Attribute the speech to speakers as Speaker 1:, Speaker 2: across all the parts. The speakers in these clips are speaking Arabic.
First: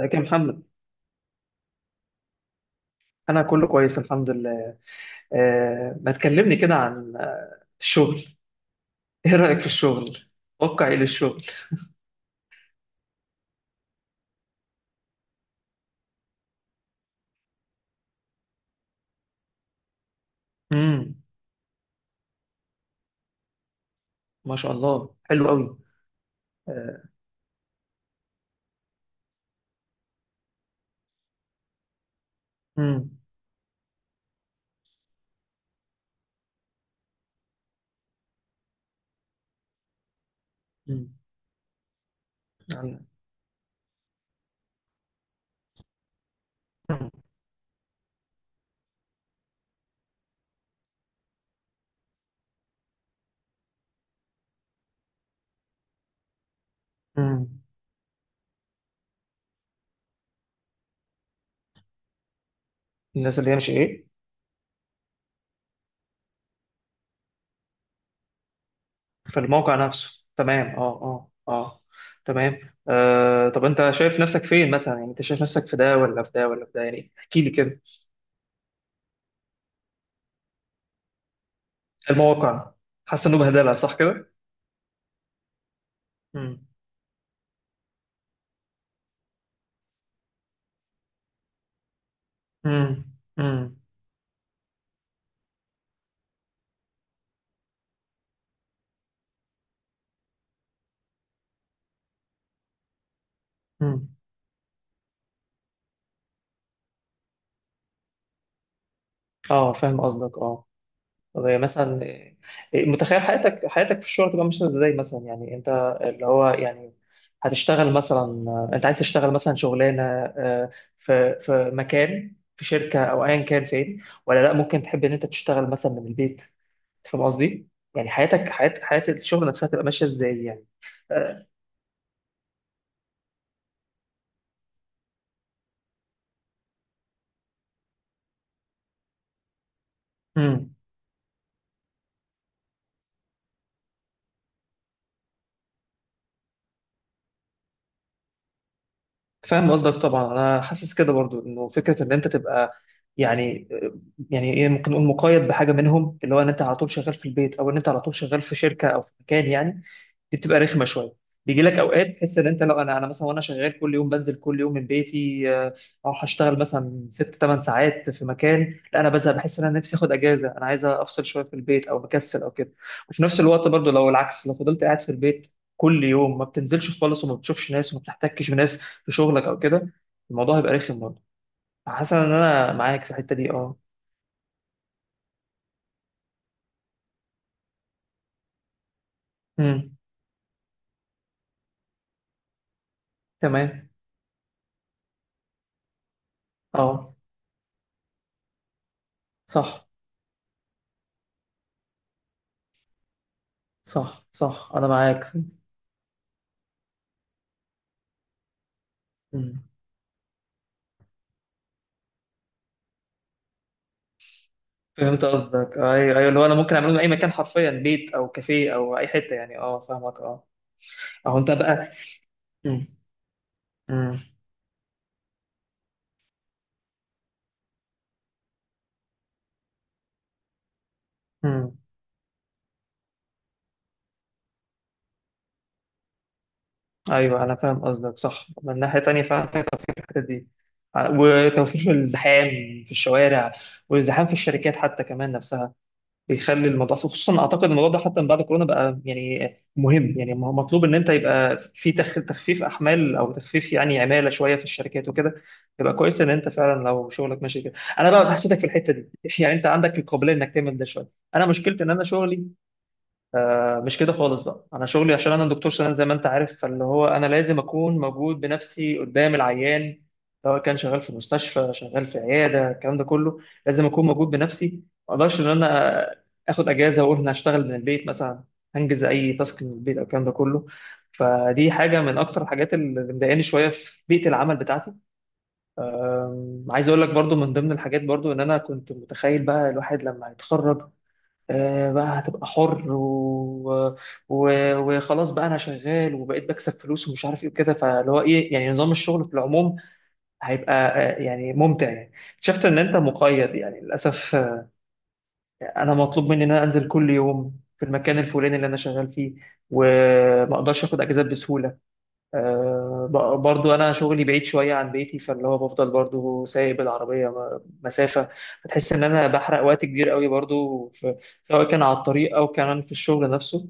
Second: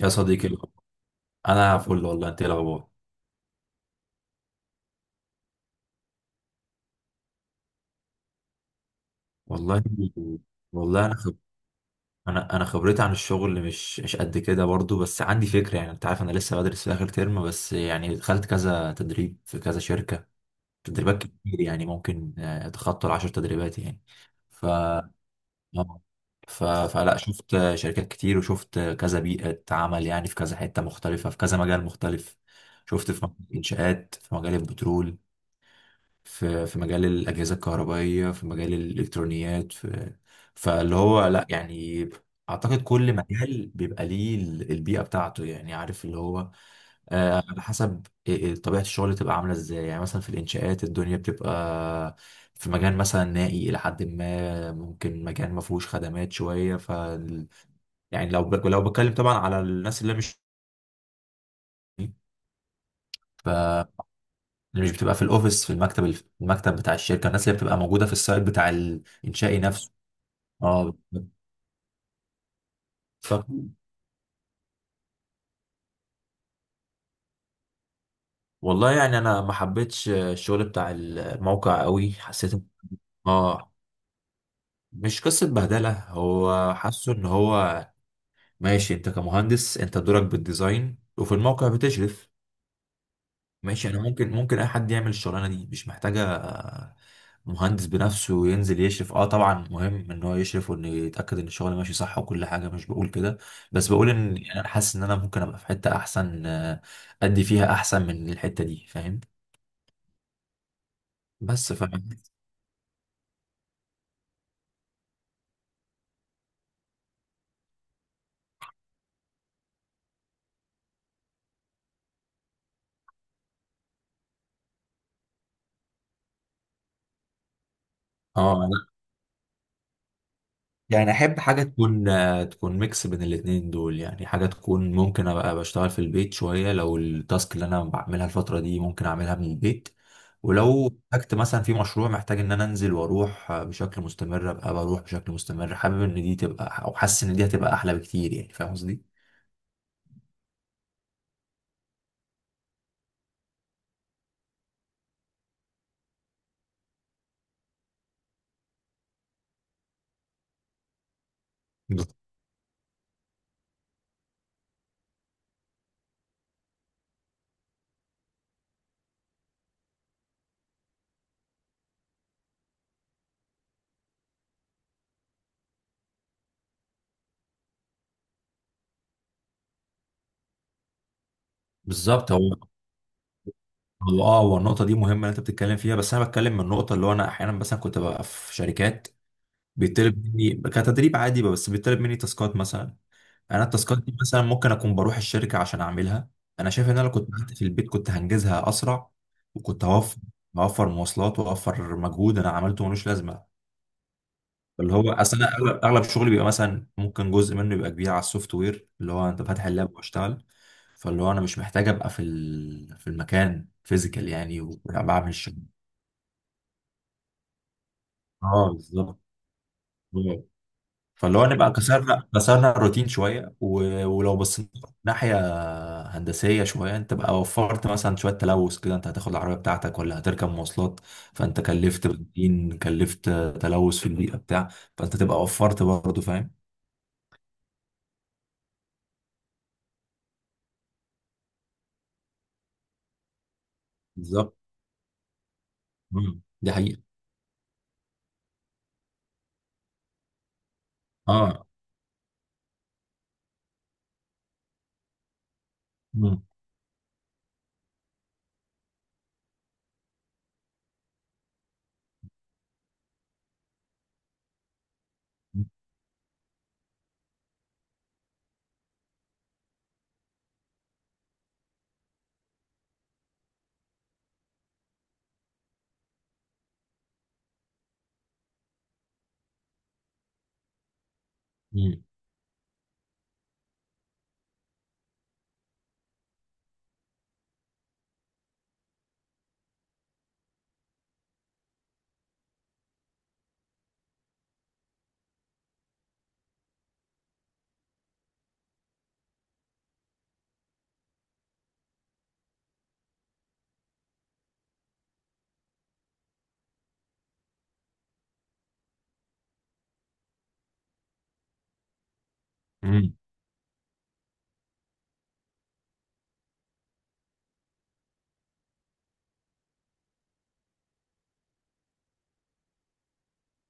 Speaker 1: يا
Speaker 2: يا
Speaker 1: صديقي،
Speaker 2: محمد؟
Speaker 1: انا فل والله. انت إيه الاخبار؟
Speaker 2: انا كله كويس، الحمد لله. ما تكلمني كده عن الشغل. ايه رأيك في
Speaker 1: والله.
Speaker 2: الشغل؟ واقع ايه
Speaker 1: والله
Speaker 2: للشغل؟
Speaker 1: انا خبرتي عن الشغل مش قد كده برضو، بس عندي فكره. يعني انت عارف انا لسه بدرس في اخر ترم، بس يعني دخلت كذا تدريب في كذا شركه،
Speaker 2: امم.
Speaker 1: تدريبات كتير. يعني ممكن اتخطى العشر تدريبات يعني.
Speaker 2: ما
Speaker 1: ف
Speaker 2: شاء
Speaker 1: آه.
Speaker 2: الله، حلو قوي. آه،
Speaker 1: فلا شفت شركات كتير، وشفت كذا بيئه عمل. يعني في كذا حته مختلفه، في كذا مجال مختلف. شفت
Speaker 2: امم،
Speaker 1: في مجال الانشاءات، في مجال البترول، في مجال الأجهزة الكهربائية، في مجال الإلكترونيات، في فاللي
Speaker 2: امم،
Speaker 1: هو لا يعني أعتقد
Speaker 2: يعني-
Speaker 1: كل مجال بيبقى ليه البيئة بتاعته. يعني عارف اللي هو،
Speaker 2: مم.
Speaker 1: على حسب إيه طبيعة الشغل تبقى عاملة إزاي. يعني مثلا في الإنشاءات الدنيا بتبقى في مجال مثلا نائي إلى حد ما، ممكن مكان ما فيهوش خدمات شوية. ف
Speaker 2: مم.
Speaker 1: يعني لو بتكلم طبعا على الناس اللي مش،
Speaker 2: الناس
Speaker 1: ف
Speaker 2: اللي هي مش ايه؟
Speaker 1: اللي مش بتبقى في الأوفيس، في المكتب، المكتب بتاع الشركة. الناس اللي بتبقى موجودة في السايت بتاع
Speaker 2: في
Speaker 1: الإنشائي
Speaker 2: الموقع
Speaker 1: نفسه.
Speaker 2: نفسه، تمام، اه،
Speaker 1: اه
Speaker 2: اه،
Speaker 1: بالظبط.
Speaker 2: اه. تمام،
Speaker 1: ف...
Speaker 2: آه. طب انت شايف نفسك فين مثلا؟ يعني انت شايف نفسك في ده ولا في ده ولا في ده؟ يعني احكي لي كده.
Speaker 1: والله يعني انا ما حبيتش الشغل بتاع الموقع قوي، حسيت
Speaker 2: المواقع؟ حاسس انه
Speaker 1: اه
Speaker 2: بهدله، صح كده؟
Speaker 1: مش قصة بهدلة،
Speaker 2: امم.
Speaker 1: هو حاسه ان هو ماشي. انت كمهندس انت دورك بالديزاين، وفي الموقع بتشرف
Speaker 2: امم. امم.
Speaker 1: ماشي. انا ممكن اي حد يعمل الشغلانة دي، مش محتاجة مهندس بنفسه ينزل يشرف. اه طبعا مهم ان هو يشرف، وانه يتأكد ان الشغل ماشي صح وكل حاجة. مش بقول كده، بس
Speaker 2: أمم.
Speaker 1: بقول ان يعني انا حاسس ان انا ممكن ابقى في حتة احسن، ادي فيها احسن من الحتة دي. فاهم؟
Speaker 2: اه، فاهم قصدك، اه. طب هي
Speaker 1: بس ف
Speaker 2: مثلا، متخيل حياتك في الشغل تبقى ماشيه ازاي مثلا؟ يعني انت، اللي هو يعني، هتشتغل مثلا، انت عايز تشتغل مثلا شغلانه في مكان، في شركه او ايا كان فين، ولا لا ممكن تحب ان انت تشتغل مثلا من البيت؟ فاهم قصدي؟ يعني حياتك،
Speaker 1: اه
Speaker 2: حياه
Speaker 1: أنا-
Speaker 2: حياه الشغل نفسها تبقى ماشيه ازاي يعني؟
Speaker 1: يعني احب
Speaker 2: آه،
Speaker 1: حاجه تكون تكون ميكس بين الاتنين دول. يعني حاجه تكون ممكن ابقى بشتغل في البيت شويه، لو التاسك اللي انا بعملها الفتره دي ممكن اعملها من البيت.
Speaker 2: مم.
Speaker 1: ولو احتجت مثلا في مشروع محتاج ان انا انزل واروح بشكل مستمر، ابقى بروح بشكل مستمر. حابب ان دي تبقى، او حاسس ان دي هتبقى احلى بكتير. يعني فاهم قصدي؟
Speaker 2: فاهم قصدك طبعا. انا حاسس كده برضو انه فكره ان انت تبقى يعني يعني ايه، ممكن نقول مقيد بحاجه منهم، اللي هو ان انت على طول شغال في البيت او ان انت على طول شغال في شركه او في مكان يعني. دي بتبقى رخمه شويه. بيجي لك اوقات
Speaker 1: بز-
Speaker 2: تحس ان انت، لو انا مثلا وانا شغال كل يوم بنزل كل يوم من بيتي، اروح اشتغل مثلا ست ثمان ساعات في مكان، لا انا بزهق، بحس ان انا نفسي اخد اجازه، انا عايز افصل شويه في البيت او مكسل او كده. وفي نفس الوقت برضو لو العكس، لو فضلت قاعد في البيت كل يوم، ما بتنزلش خالص وما بتشوفش ناس وما بتحتكش بناس في شغلك او كده، الموضوع هيبقى رخم برضه. حاسس ان
Speaker 1: بالظبط. هو
Speaker 2: انا معاك في الحته دي، اه.
Speaker 1: هو اه، هو النقطه دي مهمه اللي انت بتتكلم فيها، بس انا بتكلم من النقطه اللي هو انا احيانا مثلا كنت ببقى في شركات
Speaker 2: امم.
Speaker 1: بيطلب مني كتدريب عادي، بس بيطلب مني تاسكات مثلا. انا
Speaker 2: تمام،
Speaker 1: التاسكات دي مثلا ممكن اكون بروح الشركه عشان اعملها. انا شايف ان انا لو
Speaker 2: اه.
Speaker 1: كنت قعدت في البيت كنت هنجزها اسرع. وكنت
Speaker 2: صح،
Speaker 1: هوفر هوفر مواصلات واوفر مجهود انا عملته ملوش لازمه.
Speaker 2: صح، صح، انا
Speaker 1: اللي هو
Speaker 2: معاك.
Speaker 1: اصل انا اغلب شغلي بيبقى مثلا ممكن جزء منه يبقى كبير على السوفت وير، اللي هو انت
Speaker 2: مم.
Speaker 1: فاتح اللاب واشتغل. فاللي هو انا مش محتاج ابقى في في المكان فيزيكال يعني،
Speaker 2: فهمت
Speaker 1: وبعمل الشغل.
Speaker 2: قصدك، ايوه، ايوه. اللي هو انا ممكن اعمله من اي مكان حرفيا، بيت او
Speaker 1: اه
Speaker 2: كافيه او اي
Speaker 1: بالظبط.
Speaker 2: حته يعني. اه، فاهمك،
Speaker 1: آه.
Speaker 2: اه. اهو
Speaker 1: فاللي هو
Speaker 2: انت
Speaker 1: نبقى
Speaker 2: بقى.
Speaker 1: كسرنا
Speaker 2: مم.
Speaker 1: الروتين شويه،
Speaker 2: مم.
Speaker 1: ولو بصينا ناحيه هندسية شوية، انت بقى وفرت مثلا شوية تلوث كده. انت هتاخد العربية بتاعتك ولا هتركب مواصلات؟ فانت
Speaker 2: مم.
Speaker 1: كلفت بنزين، كلفت تلوث في البيئة بتاع. فانت تبقى وفرت برضه. فاهم؟
Speaker 2: ايوه انا فاهم قصدك، صح. من ناحيه تانيه فعلا في توفير في الحته دي، وتوفير في الزحام في الشوارع، والزحام في
Speaker 1: بالظبط.
Speaker 2: الشركات حتى كمان نفسها.
Speaker 1: مم،
Speaker 2: بيخلي
Speaker 1: دي
Speaker 2: الموضوع،
Speaker 1: حقيقة.
Speaker 2: أصل خصوصا اعتقد الموضوع ده حتى من بعد كورونا بقى يعني مهم، يعني مطلوب ان انت يبقى
Speaker 1: اه.
Speaker 2: في تخفيف احمال او تخفيف يعني عماله شويه في الشركات وكده. يبقى كويس ان
Speaker 1: مم.
Speaker 2: انت فعلا لو شغلك ماشي كده. انا بقى حسيتك في الحته دي يعني انت عندك القابليه انك تعمل ده شويه. انا مشكلتي ان انا شغلي مش كده خالص. بقى انا شغلي عشان انا دكتور سنان زي ما انت عارف، فاللي هو انا لازم اكون موجود بنفسي قدام العيان. سواء كان شغال في مستشفى، شغال في عياده، الكلام ده كله، لازم اكون موجود بنفسي. ما اقدرش ان انا اخد اجازه واقول انا هشتغل من البيت مثلا، هنجز اي تاسك من البيت او الكلام ده كله. فدي حاجه
Speaker 1: مم.
Speaker 2: من اكتر الحاجات اللي مضايقاني شويه في بيئه العمل بتاعتي. عايز اقول لك برضو من ضمن الحاجات برضو، ان انا كنت متخيل بقى الواحد لما هيتخرج، بقى هتبقى حر و... وخلاص، بقى انا شغال وبقيت بكسب فلوس ومش عارف ايه وكده، فاللي هو ايه يعني نظام الشغل في العموم هيبقى يعني ممتع يعني. شفت ان انت مقيد يعني للاسف. انا مطلوب مني ان انا انزل كل يوم في المكان الفلاني اللي انا شغال فيه، وما اقدرش اخد اجازات بسهوله.
Speaker 1: مم.
Speaker 2: برضو انا شغلي بعيد شويه عن بيتي، فاللي هو بفضل برضو سايق بالعربيه مسافه. بتحس ان انا بحرق وقت كبير قوي برضو في، سواء كان على الطريق او كمان في الشغل نفسه.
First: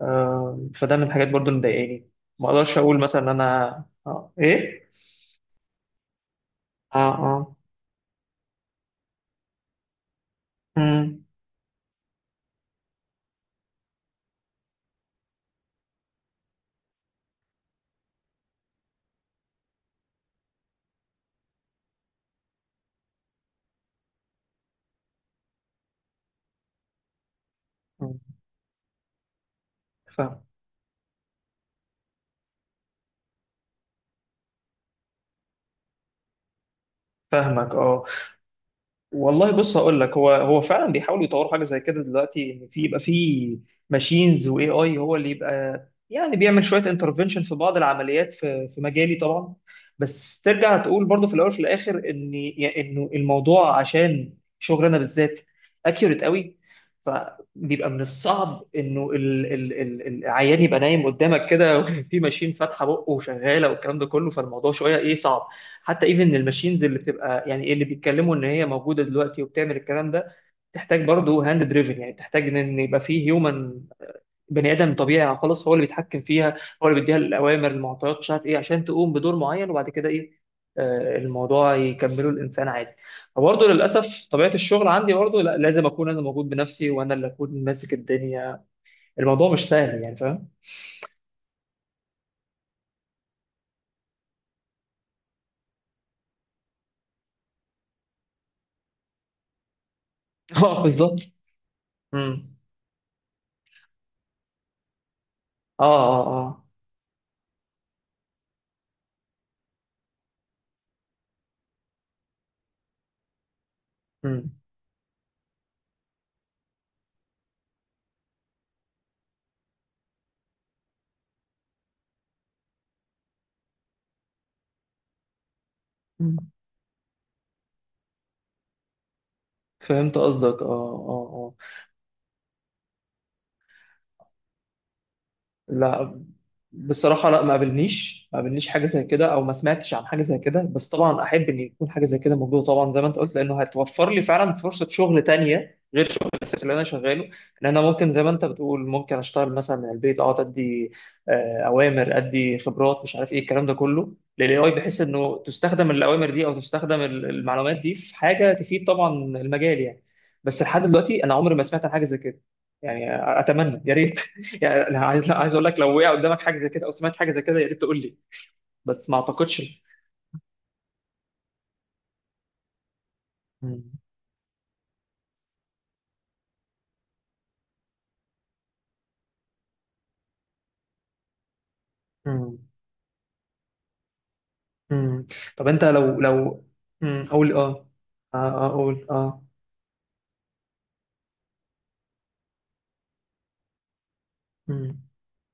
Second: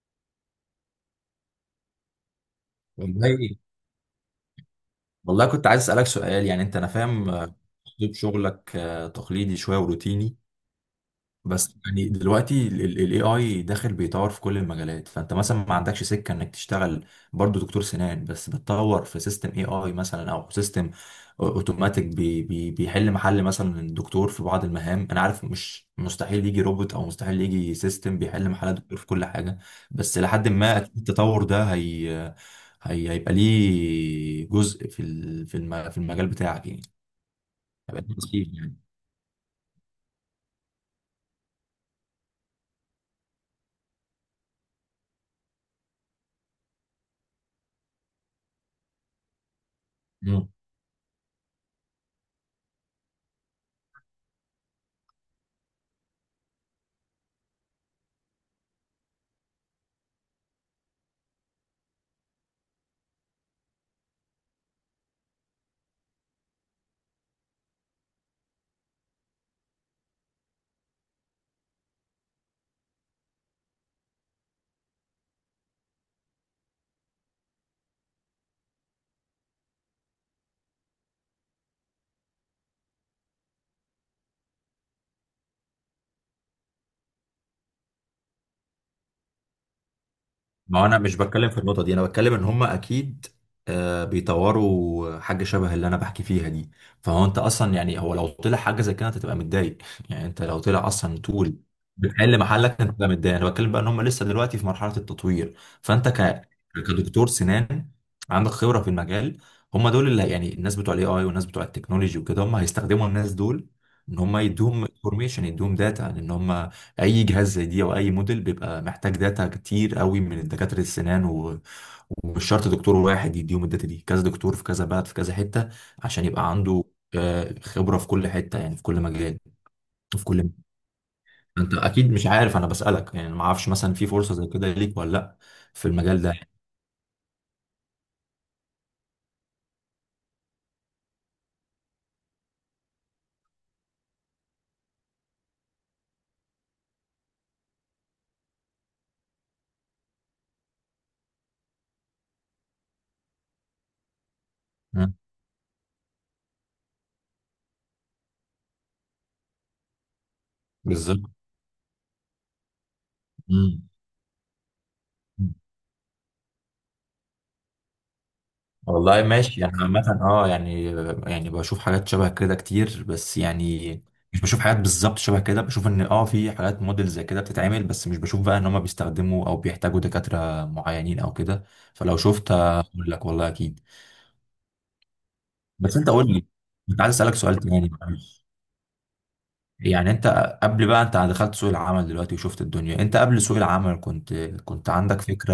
Speaker 2: فده من الحاجات برضو اللي مضايقاني. ما اقدرش اقول مثلا ان
Speaker 1: والله.
Speaker 2: انا ايه،
Speaker 1: والله كنت عايز اسألك سؤال. يعني انت، انا
Speaker 2: اه،
Speaker 1: فاهم
Speaker 2: اه.
Speaker 1: اسلوب شغلك تقليدي شوية وروتيني،
Speaker 2: مم.
Speaker 1: بس يعني دلوقتي الاي اي داخل بيطور في كل المجالات. فانت مثلا ما عندكش سكه انك تشتغل برضو دكتور سنان، بس بتطور في سيستم اي اي مثلا، او سيستم اوتوماتيك بي بيحل محل مثلا الدكتور في بعض المهام؟ انا عارف مش مستحيل يجي روبوت، او مستحيل يجي
Speaker 2: مم.
Speaker 1: سيستم بيحل محل الدكتور في كل حاجه، بس
Speaker 2: فاهم،
Speaker 1: لحد ما أكيد التطور ده هي هيبقى ليه جزء في في في المجال بتاعك يعني.
Speaker 2: فاهمك،
Speaker 1: هيبقى
Speaker 2: اه.
Speaker 1: ليه تأثير.
Speaker 2: والله بص هقول لك. هو فعلا بيحاولوا يطوروا حاجه زي كده دلوقتي، ان في يبقى في ماشينز واي اي هو اللي يبقى يعني بيعمل شويه انترفنشن في بعض العمليات، في مجالي طبعا. بس
Speaker 1: يعني
Speaker 2: ترجع تقول برضه في الاول وفي الاخر ان يعني انه الموضوع عشان شغلنا بالذات اكيوريت قوي. فبيبقى من الصعب انه العيان يبقى نايم قدامك كده في ماشين فاتحه بقه وشغاله والكلام ده كله، فالموضوع شويه ايه صعب. حتى ايفن الماشينز اللي بتبقى يعني اللي بيتكلموا ان هي موجوده دلوقتي وبتعمل الكلام ده، تحتاج برضه هاند دريفن، يعني تحتاج إن يبقى فيه هيومن، بني ادم طبيعي خلاص هو اللي بيتحكم فيها. هو اللي بيديها الاوامر، المعطيات، مش عارف ايه، عشان تقوم بدور معين، وبعد كده ايه؟ الموضوع يكمله الانسان عادي. فبرضه للاسف طبيعه الشغل عندي برضه، لا، لازم اكون انا موجود بنفسي وانا اللي اكون ماسك الدنيا. الموضوع مش سهل يعني، فاهم؟
Speaker 1: ما هو انا
Speaker 2: مش،
Speaker 1: مش بتكلم في النقطه دي، انا بتكلم ان هم اكيد بيطوروا حاجه شبه اللي انا بحكي فيها دي. فهو انت اصلا، يعني هو لو طلع حاجه زي كده انت تبقى متضايق يعني انت
Speaker 2: اه
Speaker 1: لو
Speaker 2: سهل
Speaker 1: طلع اصلا
Speaker 2: بالظبط.
Speaker 1: طول بتحل
Speaker 2: مم.
Speaker 1: محلك انت تبقى متضايق. انا بتكلم بقى ان هم لسه دلوقتي في مرحله التطوير.
Speaker 2: اه،
Speaker 1: فانت
Speaker 2: اه،
Speaker 1: ك...
Speaker 2: اه.
Speaker 1: كدكتور سنان عندك خبره في المجال. هم دول اللي يعني الناس بتوع الاي اي والناس بتوع التكنولوجي وكده، هم هيستخدموا الناس دول ان هم يدوهم انفورميشن، يدوهم داتا. ان هم اي جهاز زي دي او اي موديل بيبقى محتاج داتا كتير قوي من دكاتره السنان، ومش شرط دكتور واحد يديهم الداتا دي، كذا دكتور في كذا بلد في كذا حته، عشان يبقى
Speaker 2: مم.
Speaker 1: عنده خبره في كل حته يعني، في كل مجال،
Speaker 2: فهمت
Speaker 1: في كل.
Speaker 2: قصدك، اه، اه، اه.
Speaker 1: انت اكيد مش عارف، انا بسالك يعني، ما اعرفش مثلا في فرصه زي كده ليك ولا لا، في
Speaker 2: لا،
Speaker 1: المجال ده؟
Speaker 2: بصراحة لا، ما قابلنيش حاجة زي كده أو ما سمعتش عن حاجة زي كده، بس طبعا أحب إن يكون حاجة زي كده موجودة طبعا، زي ما أنت قلت، لأنه هتوفر لي فعلا فرصة شغل تانية غير شغل الأساسي اللي أنا شغاله. إن أنا ممكن زي ما أنت بتقول، ممكن أشتغل مثلا من البيت، أقعد أدي أوامر، أدي خبرات، مش عارف إيه الكلام ده كله للاي اي، بحيث
Speaker 1: مم.
Speaker 2: إنه تستخدم الأوامر دي أو تستخدم المعلومات دي في حاجة تفيد طبعا المجال يعني. بس لحد
Speaker 1: بالظبط.
Speaker 2: دلوقتي أنا عمري ما سمعت عن حاجة زي كده يعني. أتمنى،
Speaker 1: مم.
Speaker 2: يا ريت. يعني أنا عايز، لا، عايز اقول لك، لو وقع قدامك حاجه زي كده او سمعت حاجه زي كده يا ريت تقول لي. بس ما
Speaker 1: والله ماشي. انا
Speaker 2: اعتقدش.
Speaker 1: عامة اه، يعني يعني بشوف حاجات شبه كده كتير، بس
Speaker 2: مم.
Speaker 1: يعني مش بشوف حاجات بالظبط شبه كده. بشوف ان اه في حاجات موديل زي كده بتتعمل، بس مش بشوف بقى ان هم بيستخدموا او بيحتاجوا دكاترة معينين او كده. فلو شفت
Speaker 2: مم.
Speaker 1: هقول لك، والله اكيد.
Speaker 2: مم. طب انت
Speaker 1: بس انت
Speaker 2: لو
Speaker 1: قول لي،
Speaker 2: لو
Speaker 1: كنت عايز
Speaker 2: مم.
Speaker 1: اسالك
Speaker 2: قول،
Speaker 1: سؤال
Speaker 2: اه،
Speaker 1: تاني،
Speaker 2: اه،
Speaker 1: معلش.
Speaker 2: اقول، اه.
Speaker 1: يعني انت قبل بقى، انت دخلت سوق العمل دلوقتي وشفت الدنيا، انت قبل سوق العمل كنت
Speaker 2: مم.
Speaker 1: عندك فكرة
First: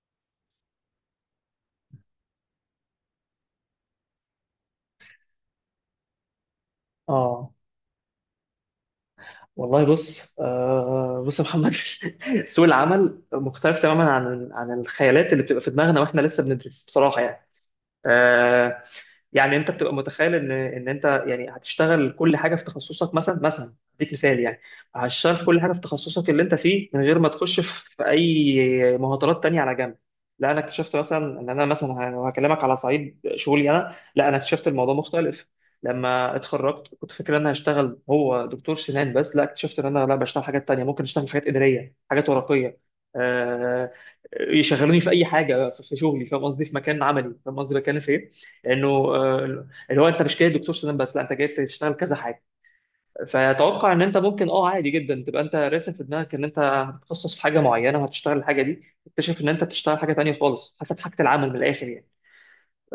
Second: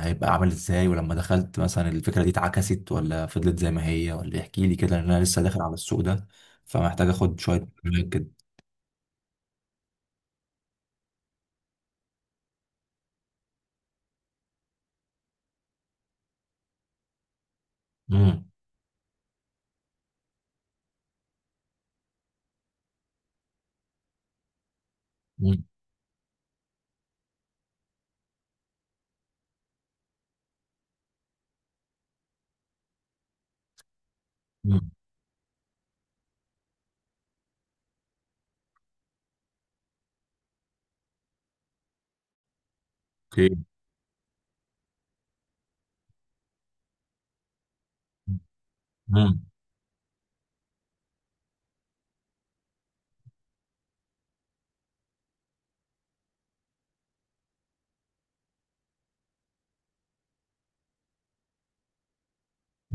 Speaker 1: هيبقى عامل ازاي؟ ولما دخلت، مثلا الفكرة دي اتعكست، ولا فضلت زي ما هي؟ ولا احكي لي كده، لان انا لسه داخل على السوق ده، فمحتاج اخد
Speaker 2: اه.
Speaker 1: شوية معلومات كده.
Speaker 2: والله بص، بص يا محمد. سوق العمل مختلف تماما عن الخيالات اللي بتبقى في دماغنا واحنا لسه بندرس، بصراحه يعني.
Speaker 1: امم.
Speaker 2: آه، يعني انت بتبقى متخيل ان انت يعني هتشتغل كل حاجه في تخصصك مثلا اديك مثال يعني. هتشتغل في كل
Speaker 1: امم.
Speaker 2: حاجه في تخصصك اللي انت فيه، من غير ما تخش في اي مهارات تانية على جنب. لا انا اكتشفت مثلا ان انا مثلا لو هكلمك على صعيد شغلي، انا لا، انا اكتشفت
Speaker 1: امم.
Speaker 2: الموضوع مختلف. لما اتخرجت كنت فاكر ان انا هشتغل هو دكتور سنان بس. لا، اكتشفت ان انا لا، بشتغل حاجات تانية، ممكن اشتغل حاجات اداريه، حاجات ورقيه.
Speaker 1: اوكي.
Speaker 2: آه، يشغلوني في اي حاجه في شغلي، فاهم قصدي؟ في مكان عملي، فاهم قصدي بتكلم في ايه؟ لانه
Speaker 1: امم.
Speaker 2: اللي هو انت مش جاي دكتور سنان بس، لا انت جاي تشتغل كذا حاجه. فاتوقع ان انت ممكن اه عادي جدا تبقى انت راسم في دماغك ان انت هتتخصص في حاجه معينه وهتشتغل الحاجه دي، تكتشف ان انت بتشتغل حاجه تانيه خالص، حسب حاجه العمل من الاخر يعني.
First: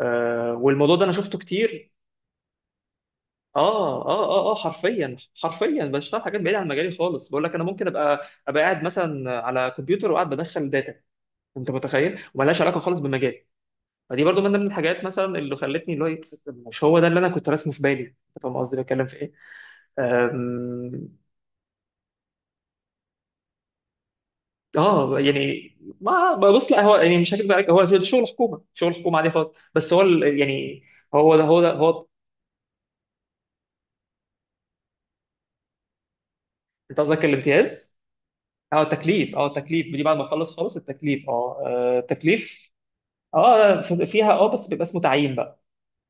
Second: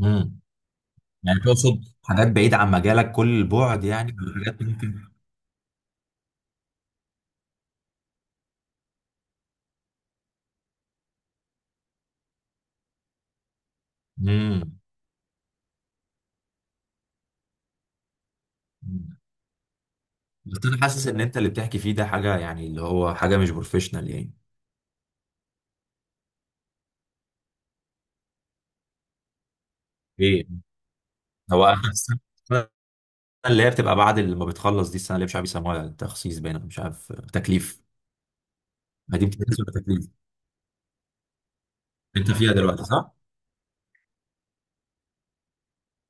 Speaker 1: امم.
Speaker 2: والموضوع ده انا شفته
Speaker 1: يعني تقصد
Speaker 2: كتير.
Speaker 1: حاجات بعيدة عن مجالك كل البعد
Speaker 2: اه،
Speaker 1: يعني؟
Speaker 2: اه، اه، اه،
Speaker 1: حاجات ممكن.
Speaker 2: حرفيا، حرفيا بشتغل حاجات بعيده عن مجالي خالص. بقول لك انا ممكن ابقى قاعد مثلا على كمبيوتر وقاعد بدخل داتا، انت متخيل، وملهاش علاقه خالص بالمجال. فدي برضو من ضمن
Speaker 1: امم.
Speaker 2: الحاجات مثلا اللي خلتني، اللي هو إيه، مش هو ده اللي انا كنت راسمه في بالي، انت فاهم قصدي بتكلم في ايه؟
Speaker 1: بس انا حاسس
Speaker 2: أم،
Speaker 1: ان انت اللي بتحكي فيه ده حاجة يعني، اللي هو حاجة مش بروفيشنال يعني.
Speaker 2: اه يعني، ما بص، لا هو يعني، مش هكذب عليك، هو ده شغل حكومه، شغل حكومه عادي خالص، بس هو
Speaker 1: ايه
Speaker 2: يعني، هو ده
Speaker 1: هو
Speaker 2: هو.
Speaker 1: اللي هي بتبقى بعد اللي ما بتخلص دي، السنه اللي مش عارف يسموها تخصيص باين، أو مش
Speaker 2: انت
Speaker 1: عارف
Speaker 2: قصدك
Speaker 1: تكليف.
Speaker 2: الامتياز؟ اه
Speaker 1: ما دي
Speaker 2: التكليف، اه
Speaker 1: امتياز ولا
Speaker 2: التكليف دي
Speaker 1: تكليف؟
Speaker 2: بعد ما اخلص خالص. التكليف، اه،
Speaker 1: انت فيها
Speaker 2: التكليف.
Speaker 1: دلوقتي صح؟
Speaker 2: اه، فيها، اه، بس بيبقى اسمه تعيين بقى.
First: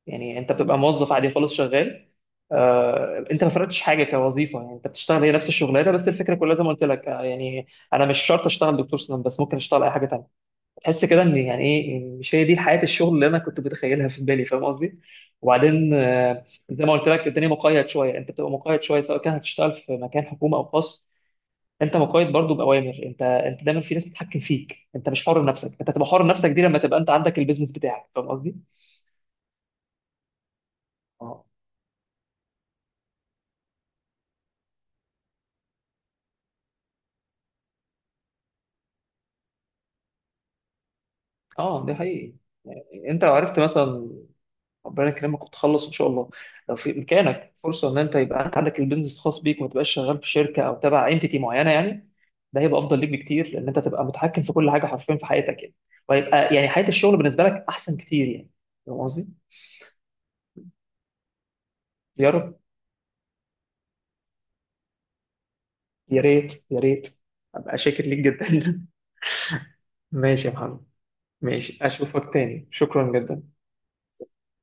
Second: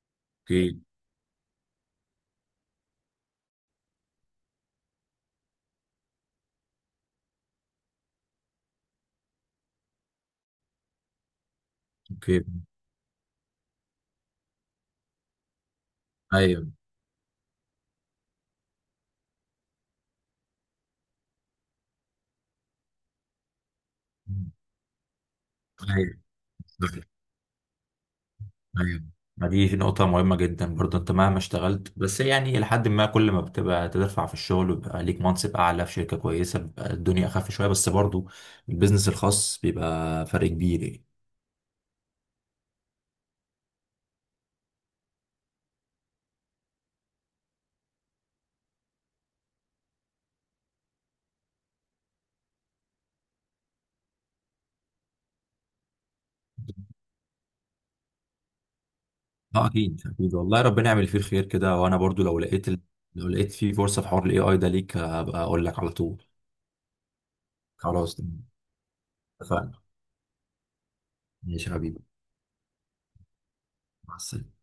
Speaker 2: يعني انت بتبقى
Speaker 1: اوكي.
Speaker 2: موظف عادي خالص شغال. انت ما فرقتش حاجه كوظيفه، يعني انت بتشتغل هي نفس الشغلانه، بس الفكره كلها زي ما قلت لك، يعني، انا مش شرط اشتغل دكتور سنان بس، ممكن اشتغل اي حاجه تانيه. تحس كده ان يعني ايه، إن مش هي
Speaker 1: اوكي.
Speaker 2: دي حياه الشغل اللي انا كنت متخيلها في بالي، فاهم قصدي؟ وبعدين
Speaker 1: ايوه
Speaker 2: زي ما قلت لك، الدنيا مقيد شويه، انت بتبقى مقيد شويه سواء كان هتشتغل في مكان حكومه او خاص. انت مقيد برضو باوامر، انت دايما في ناس بتتحكم فيك، انت مش حر نفسك. انت تبقى
Speaker 1: ايوه
Speaker 2: حر نفسك دي لما تبقى انت عندك البيزنس بتاعك، فاهم قصدي.
Speaker 1: ايوه ما دي نقطة مهمة جدا برضه. انت مهما
Speaker 2: اه،
Speaker 1: اشتغلت، بس يعني لحد ما كل ما بتبقى تدفع في الشغل ويبقى ليك منصب اعلى في شركة كويسة بيبقى الدنيا اخف شوية، بس برضه البيزنس الخاص بيبقى فرق كبير يعني.
Speaker 2: اه، ده حقيقي. انت لو عرفت مثلا، ربنا يكرمك وتخلص ان شاء الله، لو في امكانك فرصه ان انت يبقى انت عندك البيزنس الخاص بيك وما تبقاش شغال في شركه او تبع انتيتي معينه يعني، ده هيبقى افضل ليك بكتير، لان انت تبقى متحكم في كل حاجه حرفيا في حياتك يعني. وهيبقى يعني حياه الشغل بالنسبه لك احسن كتير يعني. فاهم قصدي؟
Speaker 1: اه اكيد اكيد، والله ربنا يعمل فيه الخير كده. وانا برضو
Speaker 2: يا
Speaker 1: لو
Speaker 2: رب.
Speaker 1: لقيت لو لقيت فيه فرصة في حوار الاي اي ده ليك هبقى اقول لك على
Speaker 2: يا
Speaker 1: طول.
Speaker 2: ريت، يا ريت، ابقى شاكر ليك
Speaker 1: خلاص،
Speaker 2: جدا.
Speaker 1: اتفقنا.
Speaker 2: ماشي يا محمد،
Speaker 1: ماشي يا
Speaker 2: ماشي،
Speaker 1: حبيبي،
Speaker 2: اشوفك تاني، شكرا جدا.
Speaker 1: مع السلامة.